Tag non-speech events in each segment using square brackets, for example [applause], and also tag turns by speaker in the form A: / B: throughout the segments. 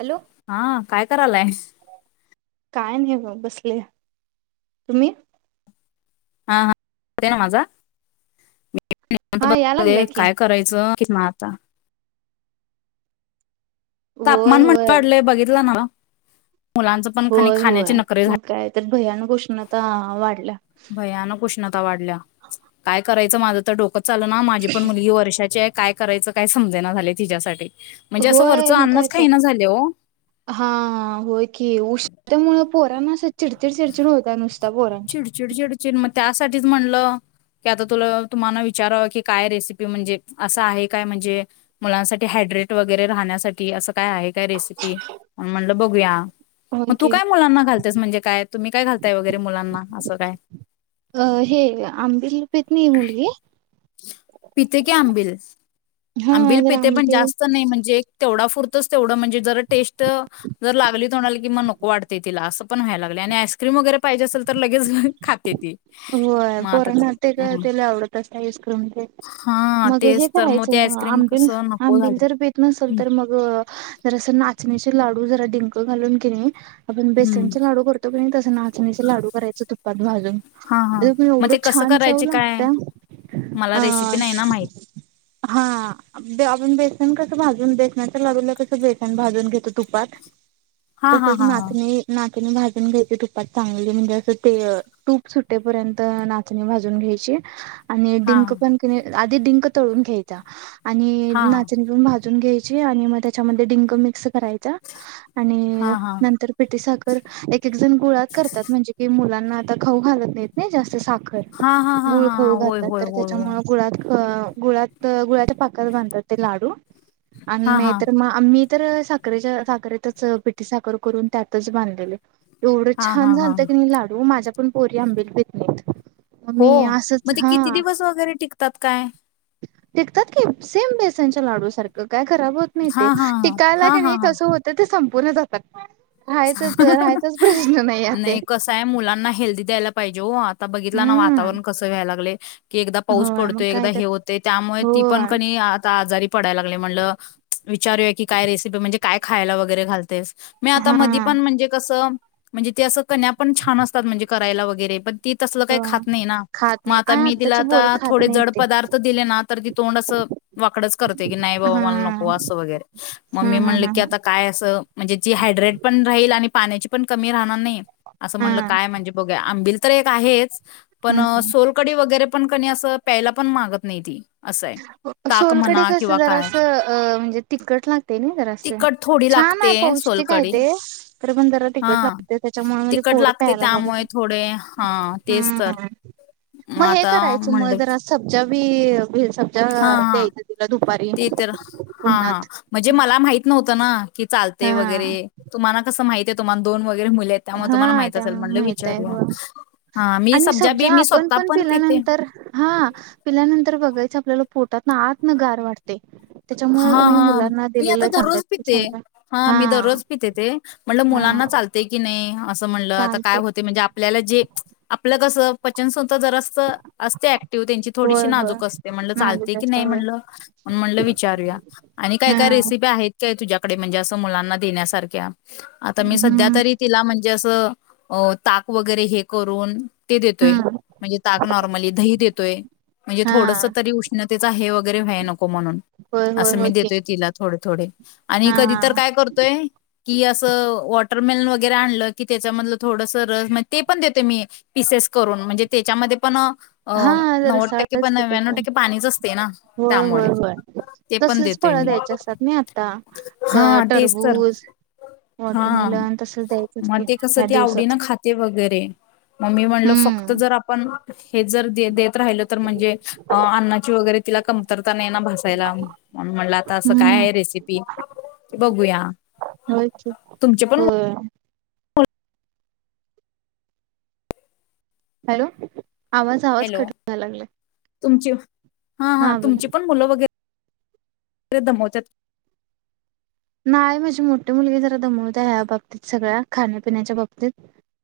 A: Hello
B: हा काय करायलाय
A: काय नाही ब बसले तुम्ही
B: हा हा होतय ना माझा निवांत
A: हा या
B: बसले
A: लागलाय की
B: काय करायचं कितना आता
A: होय
B: तापमान म्हण
A: होय
B: वाढलंय बघितलं नव्ह मुलांच पण कनी
A: होय
B: खाण्याची
A: होय
B: नकरे झाली
A: मग काय तर भयानक उष्णता वाढल्या
B: भयानक उष्णता वाढल्या काय कराय माझं तर डोकं चल ना माझी पण मुलगी वर्षाची आहे काय करायचं काय समजेना झाले तिच्यासाठी म्हणजे असं वर
A: होय काय तर हा होय की उष्णतेमुळे पोरना असं चिड चिड चिडचड होत्या नुसती
B: चिड चिड चिडचिड म त्यासाठीच म्हणलं की आता तु तुम्हाला विचारा की काय रेसिपी म्हणजे असं आहे काय म्हणजे मुलांसाठी हायड्रेट वगैरे राहण्यासाठी अस काय आहे काय रेसिपी म्हणल बघुया
A: होय
B: मग तू
A: की
B: काय मुलांना घालतेस म्हणजे काय तुम्ही काय घालताय वगैरे मुलांना असं काय
A: अ हे आंबिल पित नाही मुलगी
B: पिते कि आंबिल
A: हा
B: आंबिल
A: जरा
B: पिते पण
A: आंबिल
B: जास्त नाही म्हणजे तेवढा पुरतोच तेवढं म्हणजे जर टेस्ट जर लागली तोंडाला की मग नको वाटते तिला असं पण व्हाय लागलय आणि आईस्क्रीम वगैरे पाहिजे अस तर लगेच खाते ती
A: होय
B: मग
A: पोरांना ते
B: आता
A: त्याला आवडत अस य करून
B: हा
A: मग हे
B: तेच तर
A: करायचं
B: ते
A: मग
B: आईस्क्रीम
A: आंबिल
B: कसं नको
A: आंबिल
B: झालं.
A: जर पेत नसेल
B: हम्म
A: तर मग जर अस नाचणीचे लाडू जरा डिंक घालून केे नी आपण
B: हम्म.
A: बेसनचे लाडू करतो पण तसं नाचणीचे लाडू करायचे तुपात भाजून
B: हा
A: प
B: हा
A: [unintelligible]
B: मग
A: एवढं
B: ते कसं
A: छान चव
B: करायचे काय
A: लागत्या
B: मला रेसिपी
A: अ
B: नाही ना माहित
A: हा बेसन कस भाजून बेसनाच्या लाडूला कसं बेसन भाजून घेतो तुपात
B: हा हा
A: तसच
B: हा हा
A: नाचणी ना भाजून घ्यायच तुपात चांगल म्हणजे अस ते तूप सुट्टेपर्यंत नाचणी भाजून घ्यायची. आणि
B: हा
A: डिंक पण कनी डिंक तळून घ्यायचा. आणि
B: हा
A: नाचणी पण भाजून घ्यायची. आणि मग त्याच्यामध्ये डिंक मिक्स करायच
B: हा
A: आणि
B: हा हा
A: नंतर पिटी साखर एक एकजण गुळात करतात म्हणजे कि मुला ना आता खाऊ घालत नाहीत नाही जास्त साखर
B: हा हा
A: गुळ
B: हा हा
A: खाऊ
B: होय
A: घातात
B: होय
A: तर
B: होय होय
A: त्याच्यामुळे गुळात अ गुळात गुळाच्या पाकत बांधतात ते लाडू आणि
B: हा हा
A: नाहीतर मग आम्ही तर साखरेच्या साखरेतच पिठी साखर करून त्यातच बांधलेले. एवढं
B: हा हा
A: छान
B: हा
A: झालतं की नाय लाडू माझ्या पण पोरी आंबिल पित नाहीत. मग
B: हो
A: मी असंच
B: मग ते
A: हा
B: किती दिवस वगैरे टिकतात काय?
A: टिकतात की सेम बेसनच्या लाडू सारखं. काय खराब होत नाही
B: हा
A: ते
B: हा हा
A: टिकायला
B: हा
A: का
B: हा
A: नाही
B: हा
A: कस होतं ते पुणे जातात राहायच राहायचाच प्रश्न नाही. ते
B: नाही कसं आहे मुलांना हेल्दी द्यायला पाहिजे हो आता बघितला ना
A: हम्म
B: वातावरण कसं व्हायला लागले की एकदा पाऊस
A: होय मग
B: पडतोय
A: काय
B: एकदा
A: तर
B: हे होते त्यामुळे
A: हो
B: ती पण क आता आजारी पडाय लागली म्हणलं विचारूया की काय रेसिपी म्हणजे. काय खायला वगैरे घालतेस. मी आता
A: हा
B: मदीपण म्हणजे कसं म्हणजे ते असं कन्या पण छान असतात म्हणजे करायला वगैरे पण ती तसल काही
A: हो
B: खात नाही ना
A: खात
B: मग
A: नाही आ
B: आता मी तिला
A: आत्ताचे
B: आता
A: बोर खात
B: थोडे
A: नाही
B: जड
A: ते
B: पदार्थ दिले ना तर ती तोंड अस वाकडच करते की नाही
A: हा
B: बाबा मला नको अस वगैरे मग
A: हा
B: मी
A: हा
B: म्हणल
A: हा
B: की
A: हा
B: आता काय अस म्हणजे ती हायड्रेट पण राहील आणि पाण्याची पण कमी राहणार नाही. अस म्हणल
A: हा
B: काय म्हणजे बघ आंबि [inaudible] एक आहेच. पण
A: हम्म
B: सोलकडी वगैरे, पण कनी अस प्यायला पण मागत नाही ती असं आहे ताक
A: सोलकडे
B: म्हणा
A: कस
B: किंवा
A: जरा
B: काय
A: असं म्हणजे तिखट लागते जरा असं
B: तिखट थोडी
A: छान
B: लागते
A: आहे पौष्टिक आहे ते तर पण जरा
B: हा
A: तिकट लागते त्याच्यामुळे म्हणजे
B: तिकट
A: पोर
B: लागते
A: प्यायला बघत
B: त्यामुळे थोडे हा तेच तर
A: हम्म
B: म
A: मग हे
B: आता
A: करायचं मग
B: म्हणले.
A: [inaudible] [unintelligible]
B: हा हा
A: द्यायचं तिला दुपारी
B: ते तर हा हा
A: उन्हात
B: म्हणजे मला माहित नव्हतं ना की चालते
A: हा
B: वगैरे तुम्हाला कसं माहित [inaudible] दोन वगैरे मुले आहेत त्यामुळे तुम्हाला
A: हा
B: माहित
A: त्या
B: असेल म्हणलं
A: माहित आहे
B: विचारूया.
A: हो
B: हां मी
A: आणि
B: सब्जा बी
A: सबजा
B: मी
A: आपण
B: स्वतः
A: पण
B: पिते.
A: पिल्यानंतर हा पिल्यानंतर बघायचं आपल्याला पोटात ना आत न गार वाटते. त्याच्यामुळे
B: हा
A: कणी
B: हा
A: मुलांना
B: मी आता
A: दिलेलं चांगलं
B: दररोज पिते.
A: समजा
B: हा मी दररोज पिते, ते म्हणलं
A: हा
B: मुलांना चालते की नाही अस, म्हणलं आता काय
A: चालते
B: होते म्हणजे आपल्याला जे आपल कस पचन जर अस असते ऍक्टिव्ह त्यांची
A: होय
B: थोडीशी
A: होय
B: नाजूक असते. म्हणल
A: नाजूक
B: चालते की
A: जास्त
B: नाही
A: होय
B: म्हणल, म्हणल वि [unintelligible] आणि काही
A: हा
B: काही रेसिपि आहेत. तुझ्याकडे म्हणजे असं मुलांना देण्यासारख्या. आता मी सध्या
A: हम्म
B: तरी तिला म्हणजे अस ताक वगैरे हे करून, ते देतोय.
A: हम्म
B: म्हणजे ताक नॉर्मली दही देतोय. म्हणजे
A: हा
B: थोडस तरी उष्णतेचा हे वैगरे व्हयला नको म्हणून
A: होय होय
B: अस मी
A: होय की
B: देतोय तिला थोडे थोडे आणि
A: हा
B: कधी तर काय करतोय. कि अस वॉटरमेलन वगैरे आणल की त्याच्यामधल थोडस रस म्हणजे ते पण देते मी पिसेस करून म्हणजे त्याच्यामध्ये पण अ
A: हा जरा
B: नव्वद टक्के
A: रसाळच
B: पण
A: कि ते
B: नव्यानवू टक्के पाणीच असते ना
A: होय होय
B: त्यामुळे.
A: होय
B: ते पण
A: तसलीच
B: देत
A: फळं
B: मी
A: द्यायची असतात नाही आता क
B: हा तेच तर
A: टरबूज
B: हा
A: वॉटरमेलन तसच द्यायचं
B: मग
A: असते
B: ते कस
A: ह्या
B: ती आवडी
A: दिवसात
B: ने खाते वगैरे मग मी म्हणल फक्त
A: हम्म
B: जर आपण हे जर देत देत राहिल तर म्हणजे अन्नाची वगैरे तिला कमतरता नाही. [unintelligible] म्हणल आता अस काय
A: हम्म
B: आहे रेसिपी बघूया.
A: होय की
B: तुमचे पण
A: होय हॅलो. आवाज आवाज
B: हॅलो
A: कट व्हायला लागलाय.
B: तुमची हा हा तुमची पण मुलं वगैरे लई दमवत्यात
A: नाही माझी मोठी मुलगी जरा दमवत्या ह्या बाबतीत सगळ्या खाण्यापिण्याच्या बाबतीत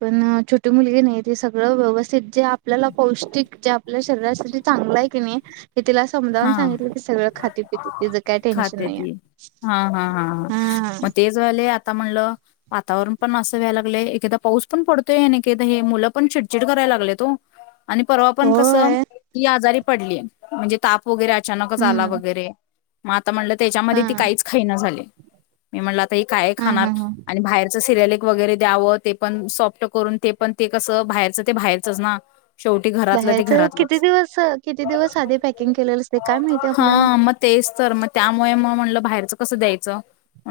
A: पण छोटी मुलगी नाही ती सगळं व्यवस्थित जे आपल्याला पौष्टिक जे आपल्या शरीरासाठी चांगलं आहे की नाही हे तिला समजावून
B: हा
A: सांगितलं की ती सगळं खाती पीती तिचं काही टेन्शन नाही
B: ह
A: आहे
B: हा मग ते झाले आता म्हणलं वातावरण पण असं व्हायला लागलय एकेकदा पाऊस पण पडतोय आणि एकेकदा हे मुलं पण चिडचिड करायला लागलेत ओ आणि परवा पण कसं
A: होय
B: ही आजारी पडली ताप वगैरे अचानकच आला
A: हम्म
B: वगैरे म आता आता म्हणलं
A: हा
B: त्याच्यामध्ये ती काहीच खाईना झालीये मी म्हणल आता ही काय
A: हा
B: खाणार
A: हा हा
B: आणि बाहेरच सिरियल एक वगैरे द्यावं ते पण सॉप्ट करून ते पण ते कस बाहेरचं ते बाहेरचच ना शेवटी घरातलं ते
A: बाहेरच
B: घरातलंच
A: किती दिवस किती दिवस आधी पॅक
B: हा मग तेच तर मग त्यामुळे मग म्हटलं बाहेरच कसं द्यायचं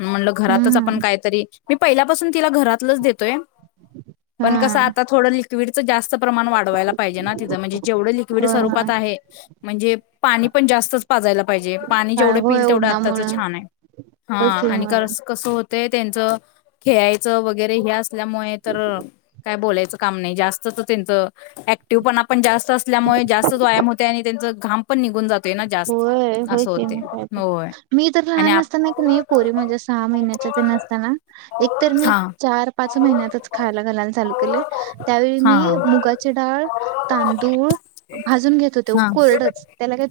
B: म्हणलं घरातच आपण
A: हम्म
B: काहीतरी मी पहिल्यापासून तिला घरात लच देतोय
A: हा
B: पण कसं आता थोडं [inaudible] [unintelligible] प्रमाण वाडवायला पाहिजे ना तिज म्हणजे जेवढे लिक्विड
A: होय
B: स्वरूपात आहे म्हणजे पाणी पण जास्तच पाजायला पाहिजे पाणी जेवढं
A: होय होय
B: पिल तेवढं आत्ताचं
A: उन्हामुळं
B: छान आहे हा
A: होय की
B: आणि
A: होय
B: कसं हो ते त्यांचं खेळायचं वगैरे ह ल्यामुळे तर काय बोलायचं का नाही जास्त त्यांच क्टिव पणण जास्त असल्यामुळे जास्त व्यायाम हो आणि त्यांच गा
A: होय होयच मग काय तर
B: होय
A: मी तर
B: आणि
A: लहान
B: आप
A: असताना की नाही पोरी म्हझ्या सहा महिन्याच्या ते नसताना एकतर मी
B: हा
A: चार पाच महिन्यातच खायला घालायला चालू केले त्यावेळी
B: हा
A: मी मुगाची डाळ तांदूळ भाजून घेत होते
B: हा हा
A: कोरडच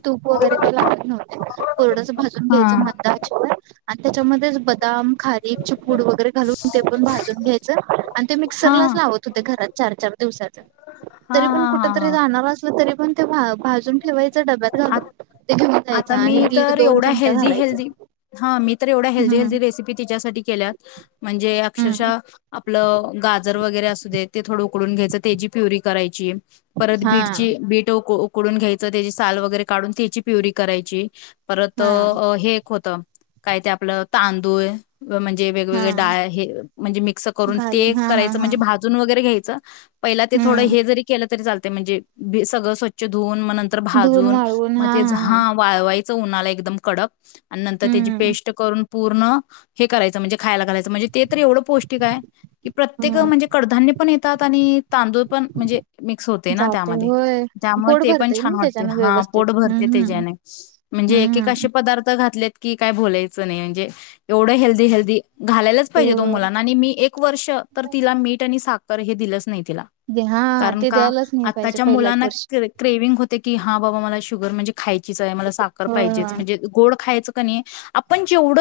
A: तूप वगैरे ते लात नव्हत कोरडाच भाजून घ्यायचं
B: हा
A: मदाचीवर आणि त्याच्यामध्येच बदाम खारीप चिपूड वगैरे घालून ते पण भाजून घ्यायचं आणि ते
B: हा
A: मिक्सरलाच लावत होते र चार चार दिवसाचं
B: हा हा
A: तरी पण कुठ तरी
B: हा
A: जाणार असल तरी पण ते भा भाजून ठेवांयच ड
B: आत आता मी
A: दीड
B: तर
A: दोन
B: एवढ्या
A: चमचा
B: हेल्दी,
A: घालायचा.
B: हेल्दी, हा मी तर एवढ्या हेल्दी, हेल्दी,
A: हम्म.
B: रेसिपी तिच्यासाठी केल्यात, म्हणजे
A: हम्म
B: अक्षरशः आपलं गाजर, वगैरे असू दे ते थोडं ऊ कडून घ्यायच त्याची प्युरी करायची. परत
A: हा.
B: बीटची बीट ऊक डून घ्यायचं त्याची साल व गैरे काडून त्याची प्युरी करायची. परत
A: हा
B: हे! होत काय ते आपलं तांदूळ. म्हणजे वेगवेगळे
A: हा
B: डाळ हे म्हणजे मिक्स करून ते
A: घालून हा हा
B: करायचं
A: हा.
B: म्हणजे भाजून वगैरे घ्याय च पहिला ते थोडं
A: हम्म
B: हे जरी केल तरी चाल म्हणे बे सगळ स्वचछ धुवून मन नंतर भाजून मग तेच हा वाळ वायचं उन्हाला एकदम कडक. आणि नंतर त्याची
A: हम्म.
B: पेस्ट करून पूर्ण हे करायचं म्हणजे खायला घालायच म्हणजे, ते तर एवढ पौष्टिक आहे की प्रत्येक
A: हम्म.
B: म्हणजे कडधान्य पण येतात, आणि तांदूळ पण म्हणजे मिक्स होते ना
A: जाते
B: त्यामध्ये
A: होय
B: त्यामुळे
A: पोट
B: ते पण
A: भरतय ना
B: छान वाटते
A: त्याच्यान
B: हा.
A: व्यवस्थित.
B: भरते
A: हम्म
B: त्याच्या
A: हम्म.
B: ने म्हणजे एकेक
A: हम्म.
B: असे पदार्थ घातल्यात की काय बोलायचं नाही. म्हणजे एवढं हेल्दी हेल्दी घालायलाच
A: हो
B: पाहिजे त ओ मुलांना आणि मी एक वर्ष तर तिला मीठ आणि साख खर हे दिलंच नाही.
A: हा
B: कारण
A: ते
B: का
A: द्यायलाच नाही पाहिजे
B: आच्या
A: पहिला एक
B: मुलांना
A: वर्ष.
B: क्रेविंग होते की हा बाबा मला शु गर म्हजे खायचीच आहे मला साखरं
A: होय
B: पाहिजेच
A: होय.
B: म्हणजे गोड खायचं का नी आपण जेवड,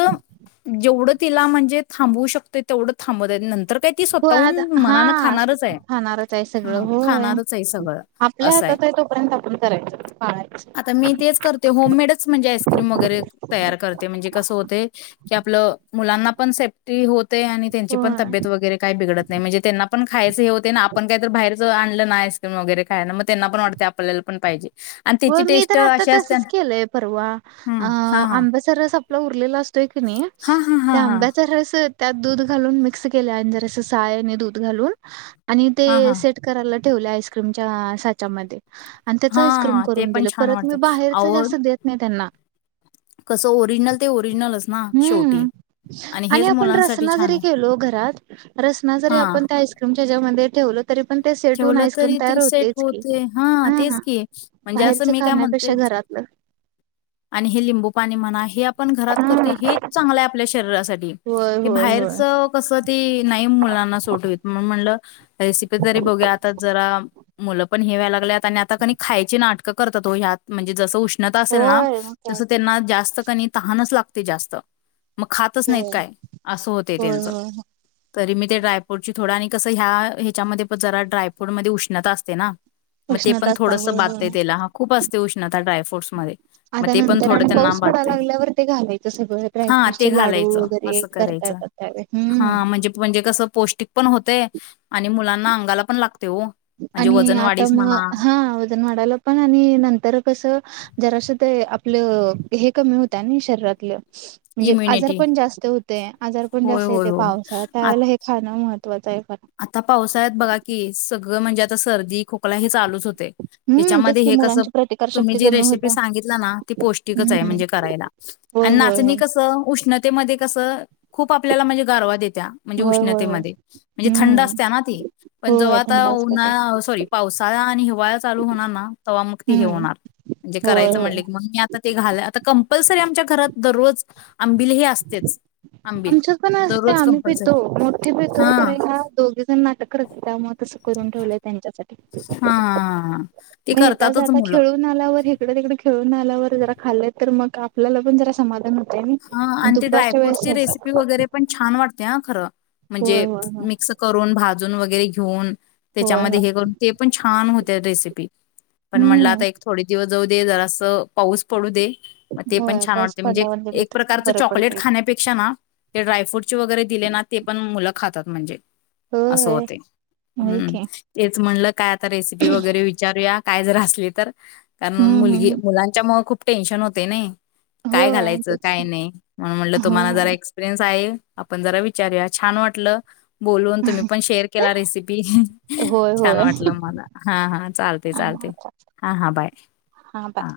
B: जेवड तिला म्हणजे थांबू शकतय तेवड थांबवता येत नंतर काय ती
A: हो आता
B: स्वतःहून मनानं
A: हा
B: खाणारच आहे.
A: खाणारच आहे सगळं
B: हा
A: होय,
B: खाणारच आहे सगळं
A: आपल्या
B: असं
A: हातात आहे तोपर्यंत आपण करायच पाळा
B: आता मी तेच करते, होममेडच म्हणजे आईस्क्रीम वगैरे तयार करते, म्हणजे कसं होतय की आपलं मुलांना पण सेफ्टी होत आणि त्यांची पण
A: होय
B: तब्येत वगैरे काही बिघडत नाही म्हणजे त्यांना पण खायचं हे होते ना आपण काही तर बाहेर. आणलं ना आईस्क्रीम, वगैरे काय ना मग त्यांना पण वाटते आपल्याला पण पाहिजे. आणि त्याची
A: हो मी
B: टेस्ट
A: तर आता
B: अशी असते
A: तसच
B: ना
A: केलंय परवा अ
B: हं, हा हा
A: आंब्या चा रस आपला उरलेला असतोय की नाही
B: हा हा
A: तर
B: हा हा
A: आंब्याचरस त्यात दूध घालून मिक्स केले अ जरसं सायने दूध घालून आणि ते
B: हा
A: सेट करायला ठेवल्या आईस्क्रीमच्या साच्यामध्ये आणि त्या
B: हा
A: विक्रम
B: हा ते
A: करून
B: पण
A: दिलं
B: छान
A: परत मी
B: वाटते
A: बाहेरच
B: अहो
A: जास्त देत नाही त्यांना
B: कसं ओरिजिनल ते ओरिजिनलच ना शेवटी
A: हम्म आणि
B: हेच
A: आपण
B: मुलांसाठी
A: रसना
B: छान
A: जरी
B: आहे
A: गलो घरात रसना जरी
B: हा
A: आपण त्या आईक्रीम च्या मंदर तेेवत तरी पण ते सेटून
B: ठेवलं
A: आईस्क्रीम
B: तरी
A: तयार
B: ते सेट
A: होतेच की
B: होते. हां, तेच
A: हा
B: की. म्हणजे असं
A: बाहेरच
B: मी काय म्हणते
A: खाण्यापेक्षा घरातलं.
B: आणि हे लिंबू पाणी म्हणा हे आपण घरात करत
A: हा.
B: हे चांगलं आहे आपल्या च
A: होय होय
B: बा
A: होय.
B: क नाही मुलाना सो म्ह बघ ज मु पण लागत आ खायची नाटकं करतातत म्हणजे ज
A: होय मग काय
B: तस
A: तर.
B: त्यांना जास्त तच ला ते जास्त मग खातच नाहीत
A: होय
B: काय, असं होतय
A: होय
B: त्यांचं
A: होय
B: तरी मी ते ड्रायप्रूट थोडं आणि कसं ह्या ह्याच्यामध्ये जरा ड्रायफ्रूट मध्ये उष्णत असते ना मग ते पण
A: उष्णताचा होय
B: थोडसं बधतेय
A: होय.
B: त्याला हा खूप असते उष्णता ड्रायफ्रूट्स मध्ये मग
A: आता
B: ते पण
A: नंतर
B: थोडं
A: आणि
B: त्यांना
A: पाऊस पडायला
B: बधतेय
A: लागल्यावर ते घालायचं सगळं
B: हा ते
A: ड्रायफ्रूटचे लाडू
B: घालायचं
A: वगैरे
B: असं
A: करता
B: करायचं
A: येतात त्यावेळी. हम्म
B: हा म्हणजे म्हणजे कसं पौष्टिक पण होतय आणि मुलांना अंग अंगाला पण लाग
A: आणि आता म हा वजन वाढाला पण आणि नंतर कस जरा ते आपलं हे कमी होतं, ना शरीरातलं म्हणजे आजार
B: इम्युनिटी
A: पण जास्त होतय, आजार पण
B: होय
A: जास्त
B: होय
A: येते
B: होय.
A: पावसा त्यावेळेला हे खाणं मह महत्वाचा हाय
B: आता पावस आहेत बघा की सगळं म्हणजे सर्दी खोकला हे लू
A: हम्म
B: त्या
A: तेच की मुलांची
B: तु
A: प्रतिकारशक्ती कमी
B: र सित
A: होता.
B: पष्ट
A: हम्म
B: म्हणज करा
A: होय होय होय
B: क कस खूप आपल्याला म्हणजे गारवा देत म्हणजे
A: होय होय होय
B: उष्णतेमध्ये म्हणजे थंड
A: हम्म
B: असते ना ती पण
A: होय
B: जेव्हा
A: थंडाच प्रकार
B: आता सॉरी पावसाळा आणि हिवा चालू होणार
A: हम्म
B: तेव्हागणारणे
A: होय
B: करायच
A: होय
B: म्ह आमच्या घ दज आंबिलेही असतेच आंबिल
A: आमच्याच पण असते
B: दररोज
A: आम्ही पितो
B: कंपल्सरी
A: मगठी
B: हा
A: पितोराय दोघे जण ना म त करून ठेवलंय त्यांच्यासाठी
B: हा हा हा ते
A: मग येताच
B: करतातच
A: आता
B: मुलं
A: खेळून आल्यावर इकडं तकड खेळून आल्यावर जरा खाल्ल तर मग आपल्याला पण जरा समाधान हो आणि दुपारच्या वेळेस
B: ी वगैरे पण छान वाते ह खं
A: होय
B: म्हणजे
A: होय होय
B: मिक्स करून अजून वगैरे घेऊन
A: होय होय
B: त्याच्यामध्ये हे करून ते पण छान हो रेसिपी पण म्हणलं
A: हम्म
B: आता एक थोडे दिवस ज दे जरास पाऊस पडू दे मग ते पण
A: होय
B: छान
A: पाऊस
B: वाटते म्हणजे
A: पडल्यावर गेलं
B: एक
A: तर
B: प्रकारचं
A: बरं
B: चॉकलेट
A: पडतय
B: खाण्यापेक्षा ना ते ड्रायफ्रूटचे वगैरे दिले ना ते पण मुलं खातात म्हणजे असं
A: होय
B: होते
A: होय
B: हम्म
A: की
B: तेच म्हणलं काय आता रेसिपी वगैरे विचारूया काय जर असली तर कारण
A: हम्म
B: मुलगी
A: हम्म
B: मुलांच्या म खूप टनशन होते ना
A: होय आणख
B: म्हणून म्हटलं तुम्हाला जरा एक्सपिरियन्स आपण जरा विचारूया छान वाटलं बोलून तुम्ही पण शेअर केला रेसिपी
A: होय
B: छान
A: होय
B: वाटलं मला हा हा चालते
A: हा
B: चालते हा हां बाय
A: बाय
B: हा